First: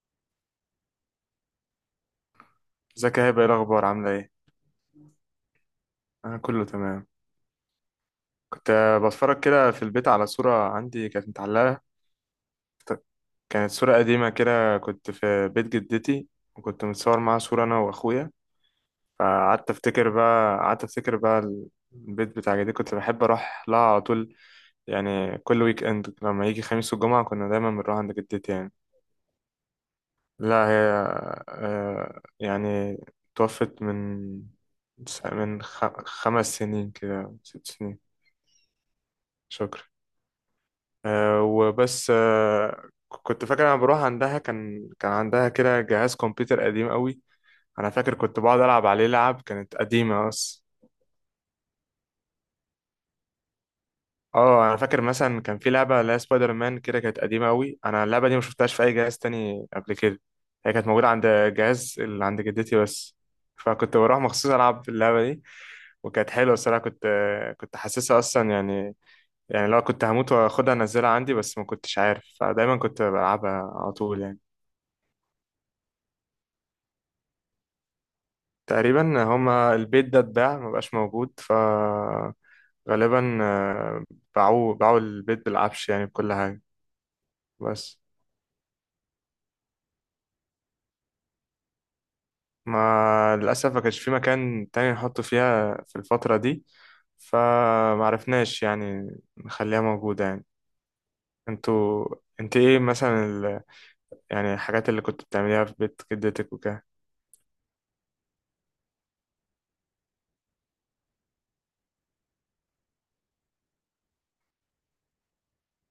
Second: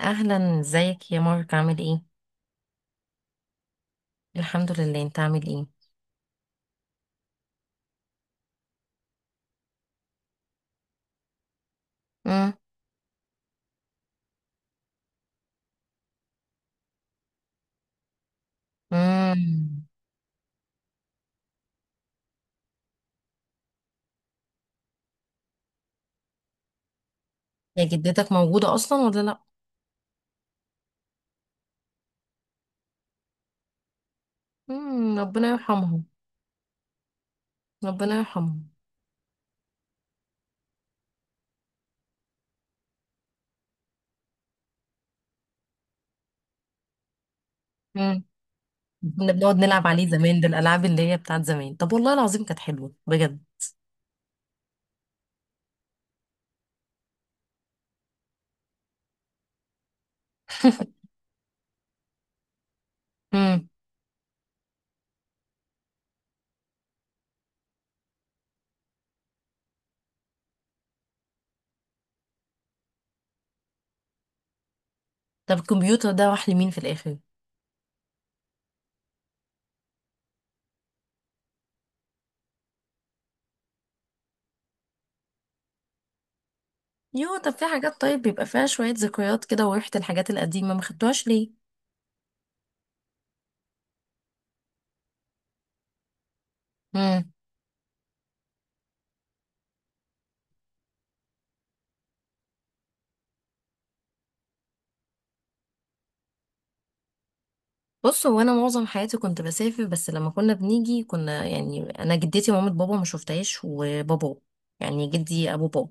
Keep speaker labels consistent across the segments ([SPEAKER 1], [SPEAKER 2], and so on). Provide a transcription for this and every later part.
[SPEAKER 1] اهلا، ازيك يا مارك؟ عامل ايه؟
[SPEAKER 2] ازيك يا هبه؟ ايه الاخبار؟ عامله ايه؟
[SPEAKER 1] الحمد لله، انت عامل ايه؟
[SPEAKER 2] انا كله تمام. كنت بتفرج كده في البيت على صوره عندي كانت متعلقه.
[SPEAKER 1] امم.
[SPEAKER 2] كت- كانت صوره قديمه كده، كنت في بيت جدتي، وكنت متصور معاها صوره، انا واخويا. فقعدت
[SPEAKER 1] امم.
[SPEAKER 2] افتكر بقى قعدت افتكر بقى البيت بتاع جدتي كنت بحب اروح لها على طول، يعني كل ويك اند لما يجي خميس والجمعه كنا دايما
[SPEAKER 1] يا
[SPEAKER 2] بنروح عند
[SPEAKER 1] جدتك
[SPEAKER 2] جدتي يعني.
[SPEAKER 1] موجوده اصلا ولا لا؟
[SPEAKER 2] لا، هي يعني توفت من
[SPEAKER 1] امم. ربنا
[SPEAKER 2] من
[SPEAKER 1] يرحمها.
[SPEAKER 2] خ- 5 سنين كده، 6 سنين.
[SPEAKER 1] ربنا يرحمها.
[SPEAKER 2] شكرا. وبس. كنت فاكر انا بروح عندها، كان عندها كده جهاز كمبيوتر قديم قوي. انا فاكر
[SPEAKER 1] امم.
[SPEAKER 2] كنت بقعد العب عليه،
[SPEAKER 1] كنا
[SPEAKER 2] لعب
[SPEAKER 1] بنقعد
[SPEAKER 2] كانت
[SPEAKER 1] نلعب عليه
[SPEAKER 2] قديمه
[SPEAKER 1] زمان، ده
[SPEAKER 2] بس.
[SPEAKER 1] الالعاب اللي هي بتاعت زمان. طب والله العظيم كانت حلوه بجد.
[SPEAKER 2] اه، انا فاكر مثلا كان في لعبه اللي هي سبايدر مان كده، كانت قديمه قوي. انا اللعبه دي ما شفتهاش في اي جهاز تاني قبل كده. هي كانت موجوده عند جهاز اللي عند جدتي بس،
[SPEAKER 1] امم.
[SPEAKER 2] فكنت بروح مخصوص العب اللعبه دي. وكانت حلوه الصراحه، كنت حاسسها اصلا يعني، يعني لو كنت هموت واخدها انزلها عندي، بس ما كنتش عارف، فدايما كنت بلعبها على طول يعني.
[SPEAKER 1] طب الكمبيوتر ده راح لمين في الاخر؟
[SPEAKER 2] تقريبا هما البيت ده اتباع مبقاش موجود، فغالبا آه، باعوا البيت بالعفش يعني بكل حاجة.
[SPEAKER 1] يو، طب في حاجات
[SPEAKER 2] بس
[SPEAKER 1] طيب بيبقى فيها شويه ذكريات كده وريحه الحاجات القديمه، ما خدتوهاش
[SPEAKER 2] ما للأسف ما كانش في مكان تاني نحطه فيها في الفترة دي،
[SPEAKER 1] ليه؟
[SPEAKER 2] فمعرفناش يعني نخليها موجودة يعني. انتوا انت ايه مثلا يعني الحاجات اللي كنت بتعمليها في بيت جدتك وكده؟
[SPEAKER 1] بص، هو انا معظم حياتي كنت بسافر، بس لما كنا بنيجي كنا يعني انا جدتي ومامة بابا ما شفتهاش، وبابا يعني جدي ابو بابا،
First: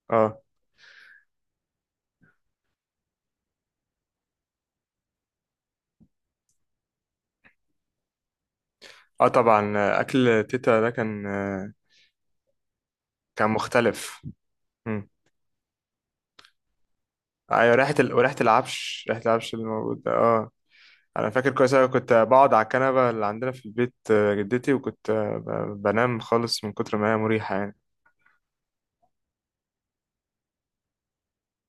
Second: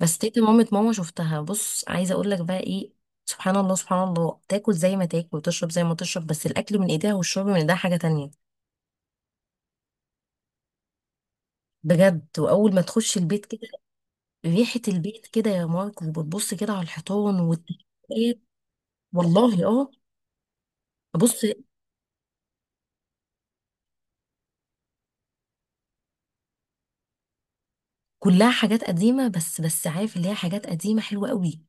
[SPEAKER 1] بس
[SPEAKER 2] اه،
[SPEAKER 1] تيتا مامة ماما شفتها. بص عايزه اقول لك بقى ايه، سبحان الله سبحان الله، تاكل زي ما تاكل وتشرب زي ما تشرب، بس الاكل من ايديها والشرب من ايديها حاجه تانية.
[SPEAKER 2] اه، طبعا اكل تيتا ده كان آه،
[SPEAKER 1] بجد، واول ما تخش البيت
[SPEAKER 2] كان
[SPEAKER 1] كده،
[SPEAKER 2] مختلف.
[SPEAKER 1] ريحه
[SPEAKER 2] مم.
[SPEAKER 1] البيت كده يا مارك، وبتبص كده على الحيطان
[SPEAKER 2] ايوه، ريحة وريحة
[SPEAKER 1] والتكييفات.
[SPEAKER 2] العفش ريحة العفش اللي
[SPEAKER 1] والله اه.
[SPEAKER 2] موجود ده، اه. انا
[SPEAKER 1] بص،
[SPEAKER 2] فاكر كويس أوي كنت بقعد على الكنبه اللي عندنا في البيت، جدتي، وكنت بنام خالص من كتر ما هي مريحه يعني.
[SPEAKER 1] كلها حاجات قديمة، بس بس عارف اللي هي حاجات قديمة حلوة قوي.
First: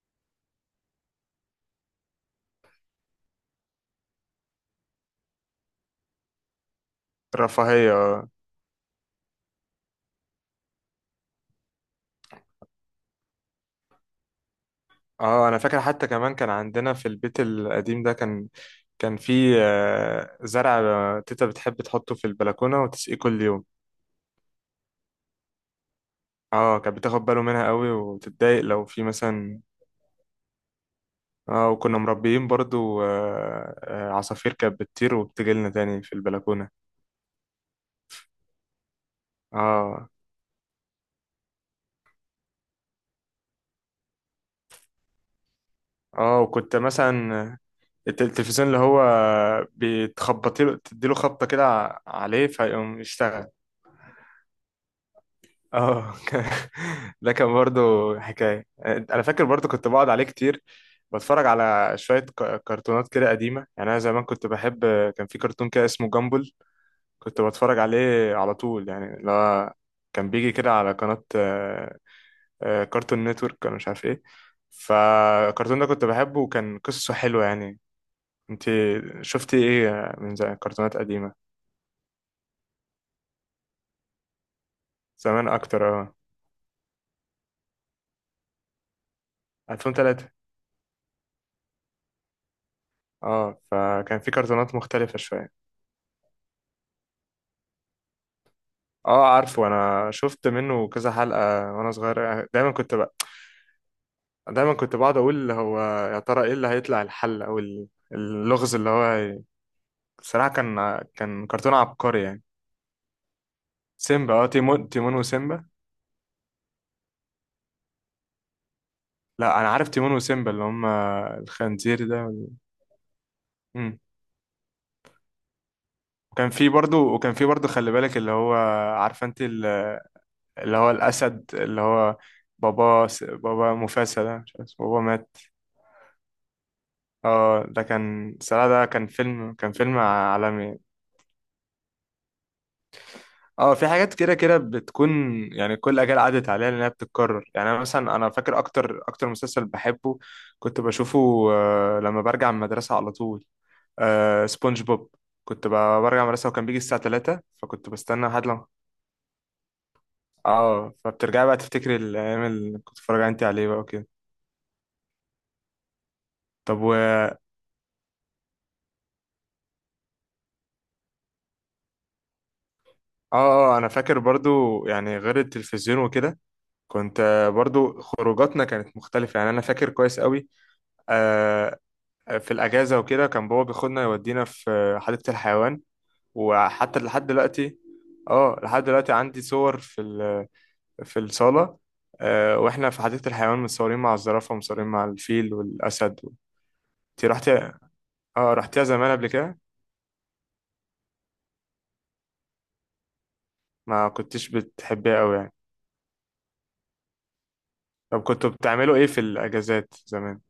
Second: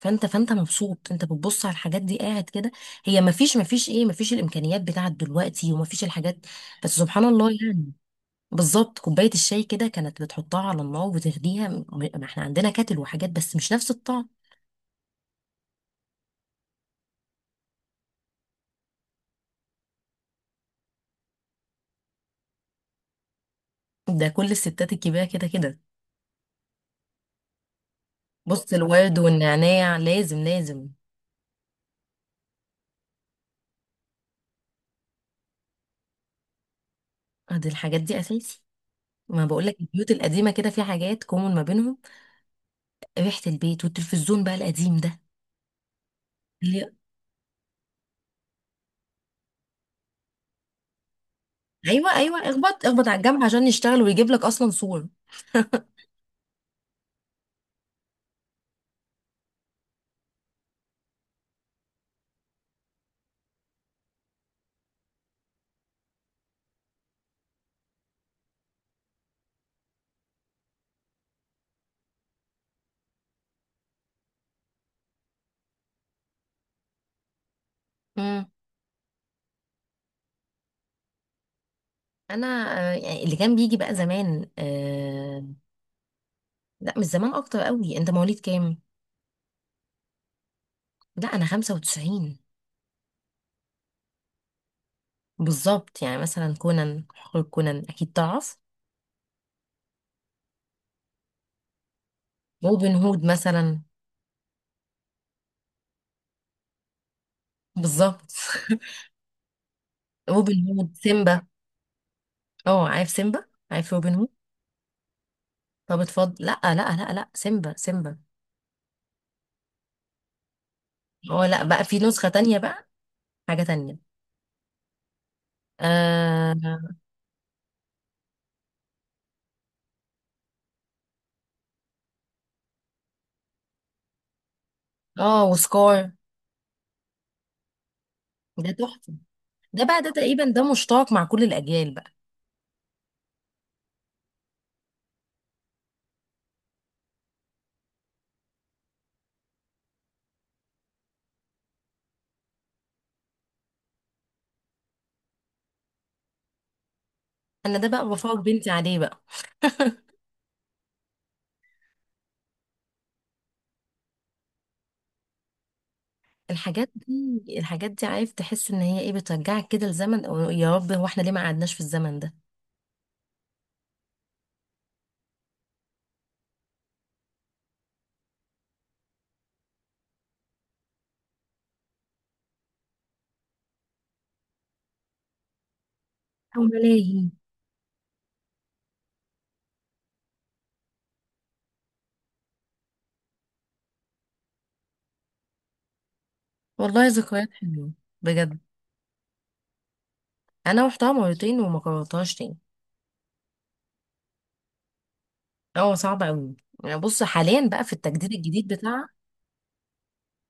[SPEAKER 1] فانت فانت مبسوط، انت بتبص على الحاجات دي قاعد كده. هي مفيش مفيش ايه، مفيش الامكانيات بتاعت دلوقتي ومفيش الحاجات، بس سبحان الله يعني.
[SPEAKER 2] رفاهيه، اه.
[SPEAKER 1] بالظبط، كوباية الشاي كده كانت بتحطها على النار وتغليها، ما احنا عندنا كاتل وحاجات بس مش نفس الطعم.
[SPEAKER 2] انا فاكر حتى كمان كان عندنا في البيت القديم ده كان في زرع، تيتا بتحب تحطه في البلكونه وتسقيه كل يوم.
[SPEAKER 1] ده كل الستات الكبيرة كده كده.
[SPEAKER 2] اه، كانت بتاخد باله منها قوي وتتضايق
[SPEAKER 1] بص،
[SPEAKER 2] لو في
[SPEAKER 1] الورد
[SPEAKER 2] مثلا.
[SPEAKER 1] والنعناع لازم لازم.
[SPEAKER 2] اه، وكنا مربيين برضو عصافير كانت بتطير وبتجيلنا تاني في البلكونه.
[SPEAKER 1] اه، دي الحاجات دي اساسي. ما بقولك
[SPEAKER 2] اه،
[SPEAKER 1] البيوت القديمة كده في حاجات كومن ما بينهم، ريحة البيت والتلفزيون بقى القديم ده.
[SPEAKER 2] اه، وكنت مثلا التلفزيون اللي هو، بتخبطي له تديله خبطة كده
[SPEAKER 1] ايوه ايوه،
[SPEAKER 2] عليه
[SPEAKER 1] اخبط
[SPEAKER 2] فيقوم
[SPEAKER 1] اخبط على الجنب
[SPEAKER 2] يشتغل.
[SPEAKER 1] عشان يشتغل ويجيب لك اصلا صور.
[SPEAKER 2] اه. ده كان برضو حكاية، انا فاكر برضو كنت بقعد عليه كتير، بتفرج على شوية كرتونات كده قديمة يعني، انا زمان كنت بحب. كان في كرتون كده اسمه جامبل، كنت بتفرج عليه على طول يعني، اللي هو كان بيجي كده على قناة كارتون نتورك، انا مش عارف ايه. فالكرتون ده كنت بحبه وكان قصته حلوة يعني.
[SPEAKER 1] امم.
[SPEAKER 2] انت شفتي ايه من زمان كرتونات قديمة؟
[SPEAKER 1] انا يعني اللي كان بيجي بقى زمان، آه.
[SPEAKER 2] زمان اكتر، اه.
[SPEAKER 1] لا، مش زمان اكتر قوي. انت مواليد كام؟
[SPEAKER 2] 2003.
[SPEAKER 1] لا انا 95.
[SPEAKER 2] اه، فكان في كرتونات مختلفة شوية.
[SPEAKER 1] بالظبط، يعني مثلا كونان، حقوق كونان اكيد تعرف.
[SPEAKER 2] اه عارفه، انا شفت منه كذا حلقة وانا صغير.
[SPEAKER 1] روبن هود مثلا.
[SPEAKER 2] دايما كنت بقعد اقول هو، يا ترى ايه اللي هيطلع الحل او
[SPEAKER 1] بالظبط.
[SPEAKER 2] اللغز اللي هو الصراحة
[SPEAKER 1] روبن هود
[SPEAKER 2] كان
[SPEAKER 1] سيمبا.
[SPEAKER 2] كان كرتون عبقري يعني.
[SPEAKER 1] اه عارف سيمبا، عارف روبن هود.
[SPEAKER 2] سيمبا، اه، تيمون وسيمبا.
[SPEAKER 1] طب اتفضل، لا لا لا لا، سيمبا سيمبا.
[SPEAKER 2] لا انا عارف تيمون وسيمبا اللي هم
[SPEAKER 1] اه، لا بقى في
[SPEAKER 2] الخنزير ده.
[SPEAKER 1] نسخة تانية بقى، حاجة تانية.
[SPEAKER 2] امم. وكان في
[SPEAKER 1] اه.
[SPEAKER 2] برضو وكان في برضو خلي بالك، اللي هو، عارفه انت، اللي هو الأسد، اللي هو بابا مفاسة ده مش عارف اسمه، بابا مات.
[SPEAKER 1] اه وسكار.
[SPEAKER 2] اه، ده كان صراحة
[SPEAKER 1] ده
[SPEAKER 2] ده كان
[SPEAKER 1] تحفة.
[SPEAKER 2] فيلم كان
[SPEAKER 1] ده
[SPEAKER 2] فيلم
[SPEAKER 1] بقى ده تقريبا ده
[SPEAKER 2] عالمي.
[SPEAKER 1] مشترك مع كل الأجيال بقى.
[SPEAKER 2] اه، في حاجات كده كده بتكون، يعني كل أجيال عدت عليها لأنها بتتكرر. يعني، أنا مثلا، أنا فاكر أكتر مسلسل بحبه كنت بشوفه، لما برجع من المدرسة على طول، سبونج بوب. كنت برجع من المدرسة وكان بيجي الساعة 3،
[SPEAKER 1] أنا ده
[SPEAKER 2] فكنت
[SPEAKER 1] بقى
[SPEAKER 2] بستنى
[SPEAKER 1] بفرج
[SPEAKER 2] لحد لما.
[SPEAKER 1] بنتي عليه بقى.
[SPEAKER 2] اه، فبترجعي بقى تفتكري الأيام اللي كنت بتتفرجي انت عليه بقى وكده. طب،
[SPEAKER 1] الحاجات دي الحاجات دي، عارف، تحس إن هي إيه، بترجعك كده لزمن، أو يا رب هو إحنا ليه ما قعدناش في الزمن ده.
[SPEAKER 2] اه، انا فاكر برضو، يعني غير التلفزيون وكده كنت برضو خروجاتنا كانت مختلفة يعني. انا فاكر كويس قوي، آه، في الاجازة وكده كان بابا بياخدنا يودينا في حديقة الحيوان،
[SPEAKER 1] أو
[SPEAKER 2] وحتى لحد
[SPEAKER 1] ملاهي.
[SPEAKER 2] دلوقتي. اه، لحد دلوقتي عندي صور في الصالة، واحنا في حديقة الحيوان متصورين مع الزرافة ومتصورين مع الفيل والاسد.
[SPEAKER 1] والله
[SPEAKER 2] انت
[SPEAKER 1] ذكريات
[SPEAKER 2] رحتي؟
[SPEAKER 1] حلوة.
[SPEAKER 2] اه
[SPEAKER 1] بجد.
[SPEAKER 2] رحتيها زمان قبل كده؟
[SPEAKER 1] أنا رحتها مرتين وما كررتهاش تاني.
[SPEAKER 2] ما كنتش بتحبيها قوي يعني؟
[SPEAKER 1] هو صعب أوي. يعني بص، حاليا بقى في
[SPEAKER 2] طب
[SPEAKER 1] التجديد
[SPEAKER 2] كنتوا
[SPEAKER 1] الجديد
[SPEAKER 2] بتعملوا ايه
[SPEAKER 1] بتاعها.
[SPEAKER 2] في الاجازات زمان؟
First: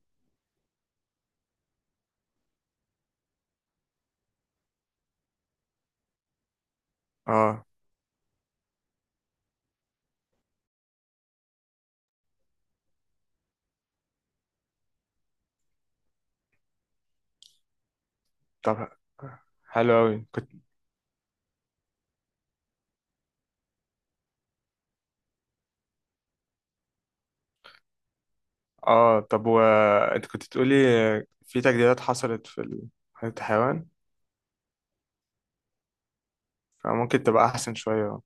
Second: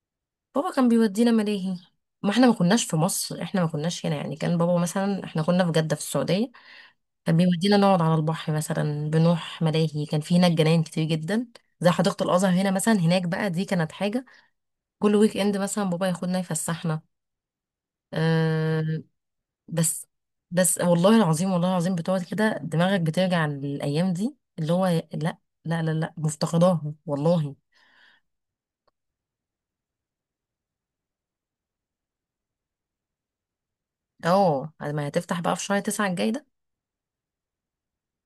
[SPEAKER 1] بابا كان بيودينا ملاهي. ما احنا ما كناش في مصر، احنا ما كناش هنا يعني، كان بابا مثلا احنا كنا في جدة في السعودية. كان
[SPEAKER 2] اه،
[SPEAKER 1] بيودينا نقعد على البحر مثلا، بنروح ملاهي، كان في هناك جناين كتير جدا زي حديقة الأزهر هنا مثلا. هناك بقى دي كانت حاجة. كل ويك إند مثلا بابا ياخدنا يفسحنا.
[SPEAKER 2] طب،
[SPEAKER 1] أه.
[SPEAKER 2] حلو
[SPEAKER 1] بس
[SPEAKER 2] أوي كنت.
[SPEAKER 1] بس والله العظيم والله العظيم، بتقعد كده دماغك بترجع للأيام دي اللي هو لا، لا لا لا، مفتقداها والله.
[SPEAKER 2] اه، طب وانت كنت بتقولي في تجديدات حصلت في حديقة الحيوان،
[SPEAKER 1] اه، ما هتفتح بقى في شهر تسعة الجاي ده.
[SPEAKER 2] فممكن تبقى أحسن شوية.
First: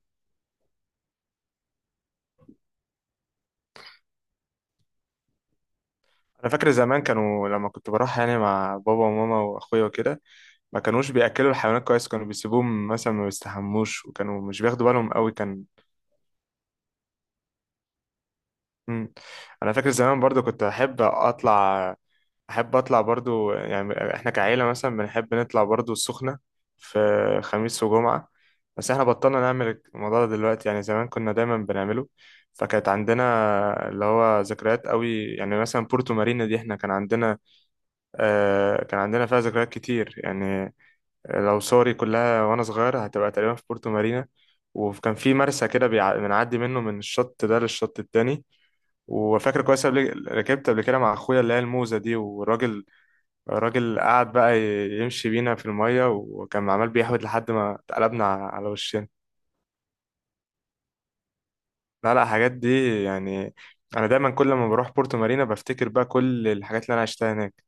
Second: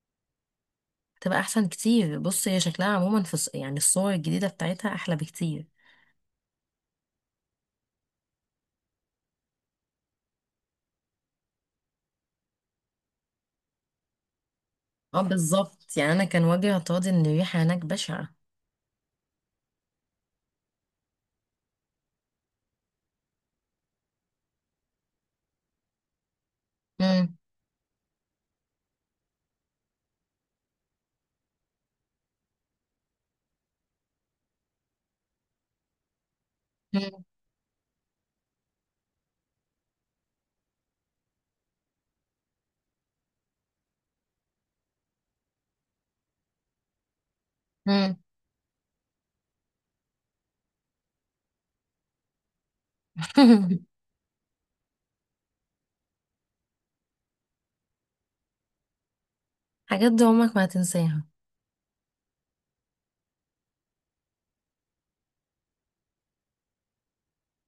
[SPEAKER 1] تبقى أحسن كتير. بص، هي شكلها عموما في يعني الصور الجديدة بتاعتها أحلى بكتير.
[SPEAKER 2] أنا فاكر زمان كانوا لما كنت بروح يعني مع بابا وماما وأخويا وكده ما كانوش بيأكلوا الحيوانات كويس، كانوا بيسيبوهم مثلا ما بيستحموش، وكانوا مش بياخدوا بالهم
[SPEAKER 1] اه
[SPEAKER 2] قوي كان.
[SPEAKER 1] بالظبط، يعني أنا كان وجهي اعتراضي إن الريحة هناك بشعة.
[SPEAKER 2] مم. أنا فاكر زمان برضو كنت أحب أطلع احب اطلع برضو، يعني احنا كعيله مثلا بنحب نطلع برضو السخنه في خميس وجمعه، بس احنا بطلنا نعمل الموضوع ده دلوقتي، يعني زمان كنا دايما بنعمله. فكانت عندنا اللي هو ذكريات قوي، يعني مثلا بورتو مارينا دي احنا كان
[SPEAKER 1] مم.
[SPEAKER 2] عندنا آه كان عندنا فيها ذكريات كتير يعني. لو صوري كلها وانا صغير هتبقى تقريبا في بورتو مارينا. وكان في مرسى كده بنعدي منه من الشط ده للشط
[SPEAKER 1] مم.
[SPEAKER 2] التاني. وفاكر كويس، قبل ركبت قبل كده مع اخويا اللي هي الموزه دي، والراجل، الراجل قعد بقى يمشي بينا في المية، وكان عمال بيحوت لحد ما اتقلبنا على وشنا.
[SPEAKER 1] حاجات دي عمرك ما هتنساها.
[SPEAKER 2] لا، لا، الحاجات دي يعني، أنا دايما كل ما بروح بورتو مارينا بفتكر بقى كل الحاجات اللي أنا عشتها هناك،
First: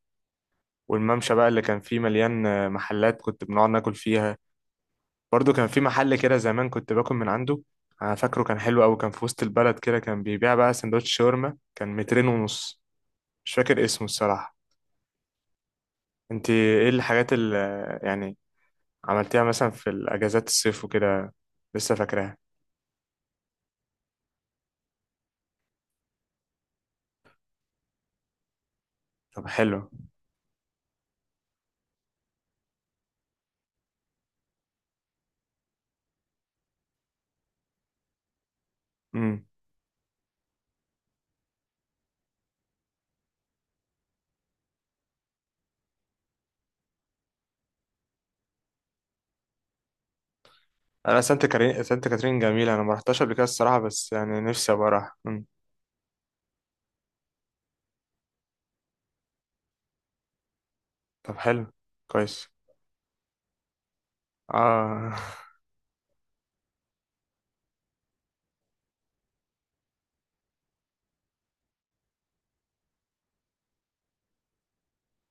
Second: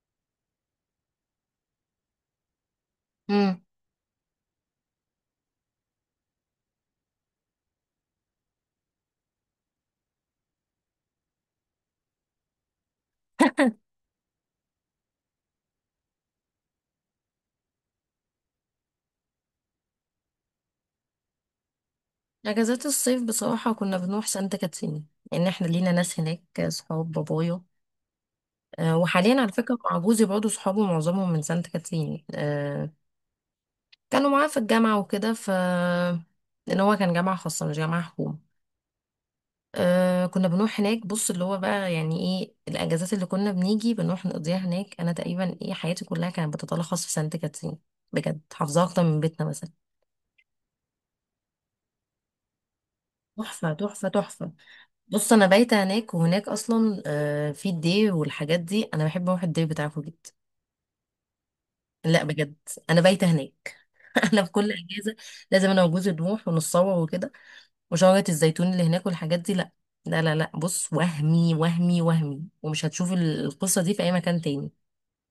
[SPEAKER 2] والممشى بقى اللي كان فيه مليان محلات كنت
[SPEAKER 1] مم.
[SPEAKER 2] بنقعد ناكل فيها. برضو كان في محل كده زمان كنت باكل من عنده، أنا فاكره كان حلو أوي، كان في وسط البلد كده، كان بيبيع بقى سندوتش شاورما كان مترين ونص. مش فاكر اسمه الصراحة. انت ايه الحاجات اللي يعني عملتيها مثلا في الاجازات الصيف وكده، لسه فاكراها؟
[SPEAKER 1] اجازات الصيف بصراحه كنا بنروح سانت كاترين، لان احنا لينا ناس هناك، صحاب بابايا. أه، وحاليا
[SPEAKER 2] طب،
[SPEAKER 1] على فكره
[SPEAKER 2] حلو.
[SPEAKER 1] مع جوزي برضه صحابه معظمهم من سانت كاترين. أه كانوا معاه في الجامعه وكده، ف لان هو كان جامعه خاصه مش جامعه حكومه.
[SPEAKER 2] امم.
[SPEAKER 1] أه كنا بنروح هناك. بص اللي هو بقى يعني ايه الاجازات اللي كنا بنيجي بنروح نقضيها هناك، انا تقريبا ايه حياتي كلها كانت بتتلخص في سانت كاترين. بجد، حافظاها اكتر من بيتنا مثلا.
[SPEAKER 2] انا، سانت كاترين، سانت كاترين جميله، انا ما رحتهاش قبل كده
[SPEAKER 1] تحفه
[SPEAKER 2] الصراحه،
[SPEAKER 1] تحفه
[SPEAKER 2] بس يعني
[SPEAKER 1] تحفه.
[SPEAKER 2] نفسي ابقى اروح.
[SPEAKER 1] بص
[SPEAKER 2] امم.
[SPEAKER 1] انا بايته هناك، وهناك اصلا في الدي والحاجات دي، انا بحب اروح الدي بتاعكم جدا.
[SPEAKER 2] طب، حلو.
[SPEAKER 1] لا
[SPEAKER 2] كويس.
[SPEAKER 1] بجد. انا بايته هناك. انا في كل
[SPEAKER 2] اه.
[SPEAKER 1] اجازه لازم انا وجوزي نروح ونتصور وكده، وشجره الزيتون اللي هناك والحاجات دي. لا، لا لا لا، بص، وهمي وهمي وهمي، ومش هتشوف القصه دي في اي مكان تاني.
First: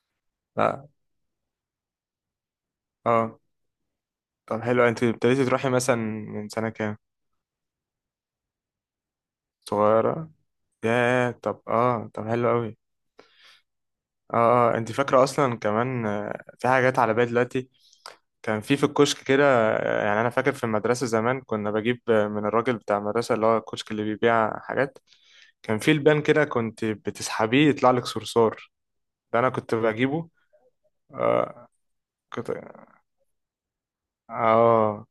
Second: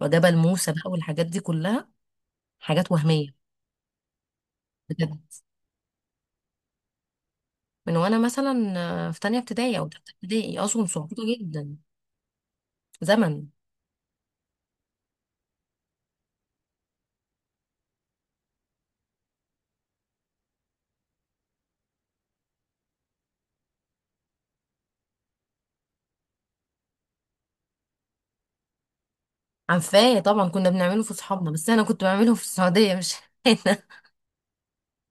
[SPEAKER 1] وجبل موسى
[SPEAKER 2] لا.
[SPEAKER 1] بقى والحاجات دي كلها حاجات
[SPEAKER 2] اه،
[SPEAKER 1] وهميه.
[SPEAKER 2] طب، حلو. انت
[SPEAKER 1] بجد.
[SPEAKER 2] ابتديتي تروحي مثلا من سنه كام؟
[SPEAKER 1] من وانا مثلا في تانية ابتدائي او تالتة
[SPEAKER 2] صغيره.
[SPEAKER 1] ابتدائي، اصلا صعوبه
[SPEAKER 2] ياه، طب،
[SPEAKER 1] جدا.
[SPEAKER 2] اه، طب حلو قوي.
[SPEAKER 1] زمن.
[SPEAKER 2] اه، اه، انت فاكره اصلا؟ كمان في حاجات على بالي دلوقتي. كان في الكشك كده، يعني انا فاكر في المدرسه زمان كنا بجيب من الراجل بتاع المدرسه، اللي هو الكشك اللي بيبيع حاجات. كان في لبان كده كنت بتسحبيه يطلع لك صرصار، ده انا كنت
[SPEAKER 1] عارفاه
[SPEAKER 2] بجيبه.
[SPEAKER 1] طبعا، كنا بنعمله في صحابنا،
[SPEAKER 2] آه
[SPEAKER 1] بس انا كنت بعمله في
[SPEAKER 2] كنت،
[SPEAKER 1] السعوديه مش هنا.
[SPEAKER 2] اه.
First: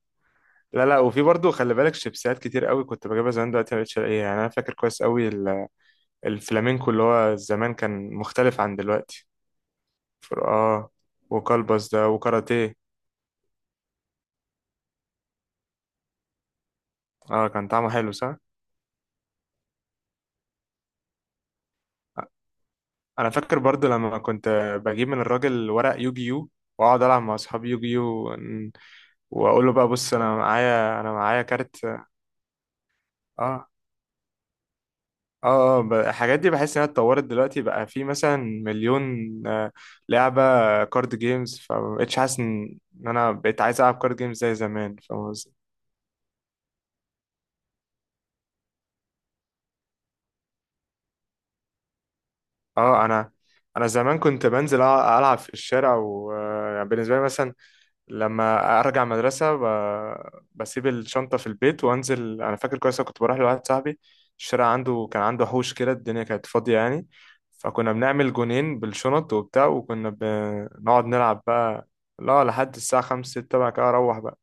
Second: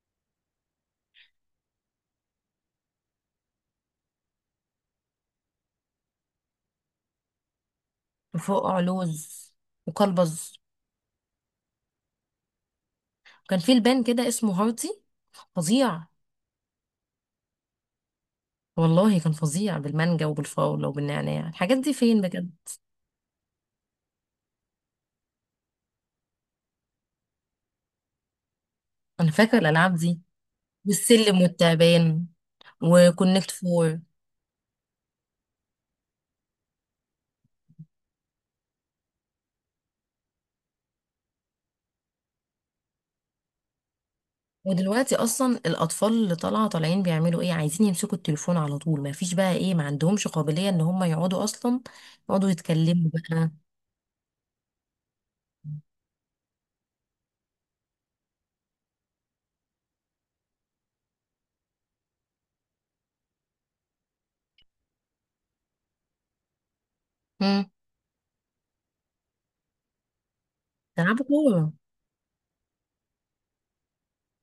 [SPEAKER 2] لا، لا، وفي برضه خلي بالك، شيبسيات كتير قوي كنت بجيبها زمان، دلوقتي ما بقتش الاقيها، يعني انا فاكر كويس قوي الفلامينكو اللي هو زمان كان مختلف عن
[SPEAKER 1] وفوق
[SPEAKER 2] دلوقتي.
[SPEAKER 1] لوز، وكلبز.
[SPEAKER 2] اه، وكلبس ده وكاراتيه.
[SPEAKER 1] وكان في لبان كده اسمه هارتي، فظيع.
[SPEAKER 2] اه، كان طعمه حلو، صح؟
[SPEAKER 1] والله كان فظيع، بالمانجا وبالفراوله وبالنعناع. الحاجات دي فين بجد؟
[SPEAKER 2] انا فاكر برضو لما كنت بجيب من الراجل ورق يوجيو، واقعد العب مع اصحابي يوجيو،
[SPEAKER 1] انا فاكره
[SPEAKER 2] واقول له بقى
[SPEAKER 1] الالعاب
[SPEAKER 2] بص،
[SPEAKER 1] دي،
[SPEAKER 2] انا معايا انا
[SPEAKER 1] والسلم
[SPEAKER 2] معايا كارت، اه.
[SPEAKER 1] والتعبان، وكونكت
[SPEAKER 2] اه،
[SPEAKER 1] فور.
[SPEAKER 2] اه، الحاجات دي بحس انها اتطورت دلوقتي، بقى في مثلا مليون آه، لعبة، كارد جيمز، فمبقتش حاسس ان انا بقيت عايز العب كارد جيمز زي زمان.
[SPEAKER 1] ودلوقتي
[SPEAKER 2] فاهم قصدي؟
[SPEAKER 1] اصلا الاطفال اللي طالعه طالعين بيعملوا ايه؟ عايزين يمسكوا التليفون على طول. ما فيش بقى ايه، ما عندهمش قابليه ان هم يقعدوا اصلا يقعدوا
[SPEAKER 2] اه،
[SPEAKER 1] يتكلموا
[SPEAKER 2] انا
[SPEAKER 1] بقى.
[SPEAKER 2] انا زمان كنت بنزل العب في الشارع، وبالنسبة لي مثلا لما ارجع مدرسه بسيب الشنطه في البيت وانزل. انا فاكر كويس، أنا كنت بروح لواحد صاحبي الشارع عنده، كان عنده حوش كده، الدنيا كانت فاضيه يعني،
[SPEAKER 1] امم.
[SPEAKER 2] فكنا بنعمل جونين بالشنط وبتاع، وكنا بنقعد
[SPEAKER 1] يلعبوا
[SPEAKER 2] نلعب
[SPEAKER 1] كوره.
[SPEAKER 2] بقى. لا لحد الساعه 5، 6 بقى كده اروح بقى،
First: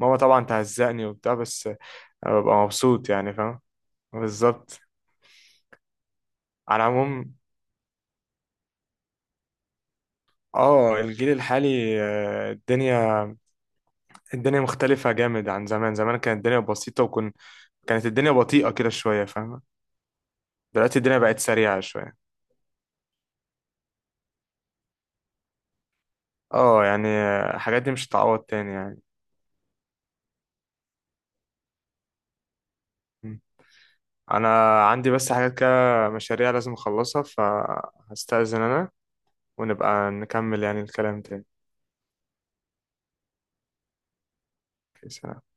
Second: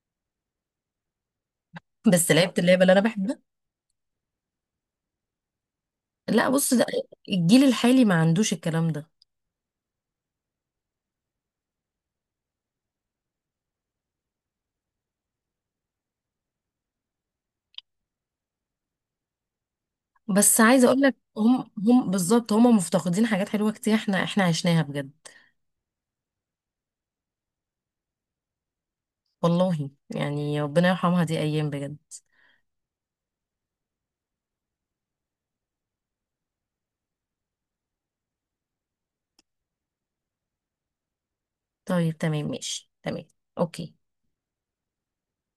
[SPEAKER 2] ماما طبعا تهزقني وبتاع، بس
[SPEAKER 1] بس
[SPEAKER 2] انا ببقى
[SPEAKER 1] لعبت اللعبة اللي انا
[SPEAKER 2] مبسوط يعني.
[SPEAKER 1] بحبها.
[SPEAKER 2] فاهم؟ بالظبط.
[SPEAKER 1] لا بص،
[SPEAKER 2] على
[SPEAKER 1] ده
[SPEAKER 2] العموم،
[SPEAKER 1] الجيل الحالي ما عندوش الكلام ده.
[SPEAKER 2] اه، الجيل الحالي، الدنيا مختلفة جامد عن زمان. زمان كانت الدنيا بسيطة، كانت الدنيا بطيئة كده شوية، فاهم؟
[SPEAKER 1] بس عايزة
[SPEAKER 2] دلوقتي
[SPEAKER 1] اقول لك،
[SPEAKER 2] الدنيا بقت
[SPEAKER 1] هم
[SPEAKER 2] سريعة
[SPEAKER 1] هم
[SPEAKER 2] شوية.
[SPEAKER 1] بالظبط هم مفتقدين حاجات حلوة كتير، احنا احنا عشناها بجد.
[SPEAKER 2] اه، يعني الحاجات دي مش هتعوض تاني يعني.
[SPEAKER 1] والله يعني ربنا يرحمها، دي ايام بجد.
[SPEAKER 2] م. انا عندي بس حاجات كده، مشاريع لازم اخلصها، فهستأذن انا، ونبقى نكمل يعني الكلام تاني.
[SPEAKER 1] طيب تمام، ماشي تمام. اوكي.
[SPEAKER 2] سلام.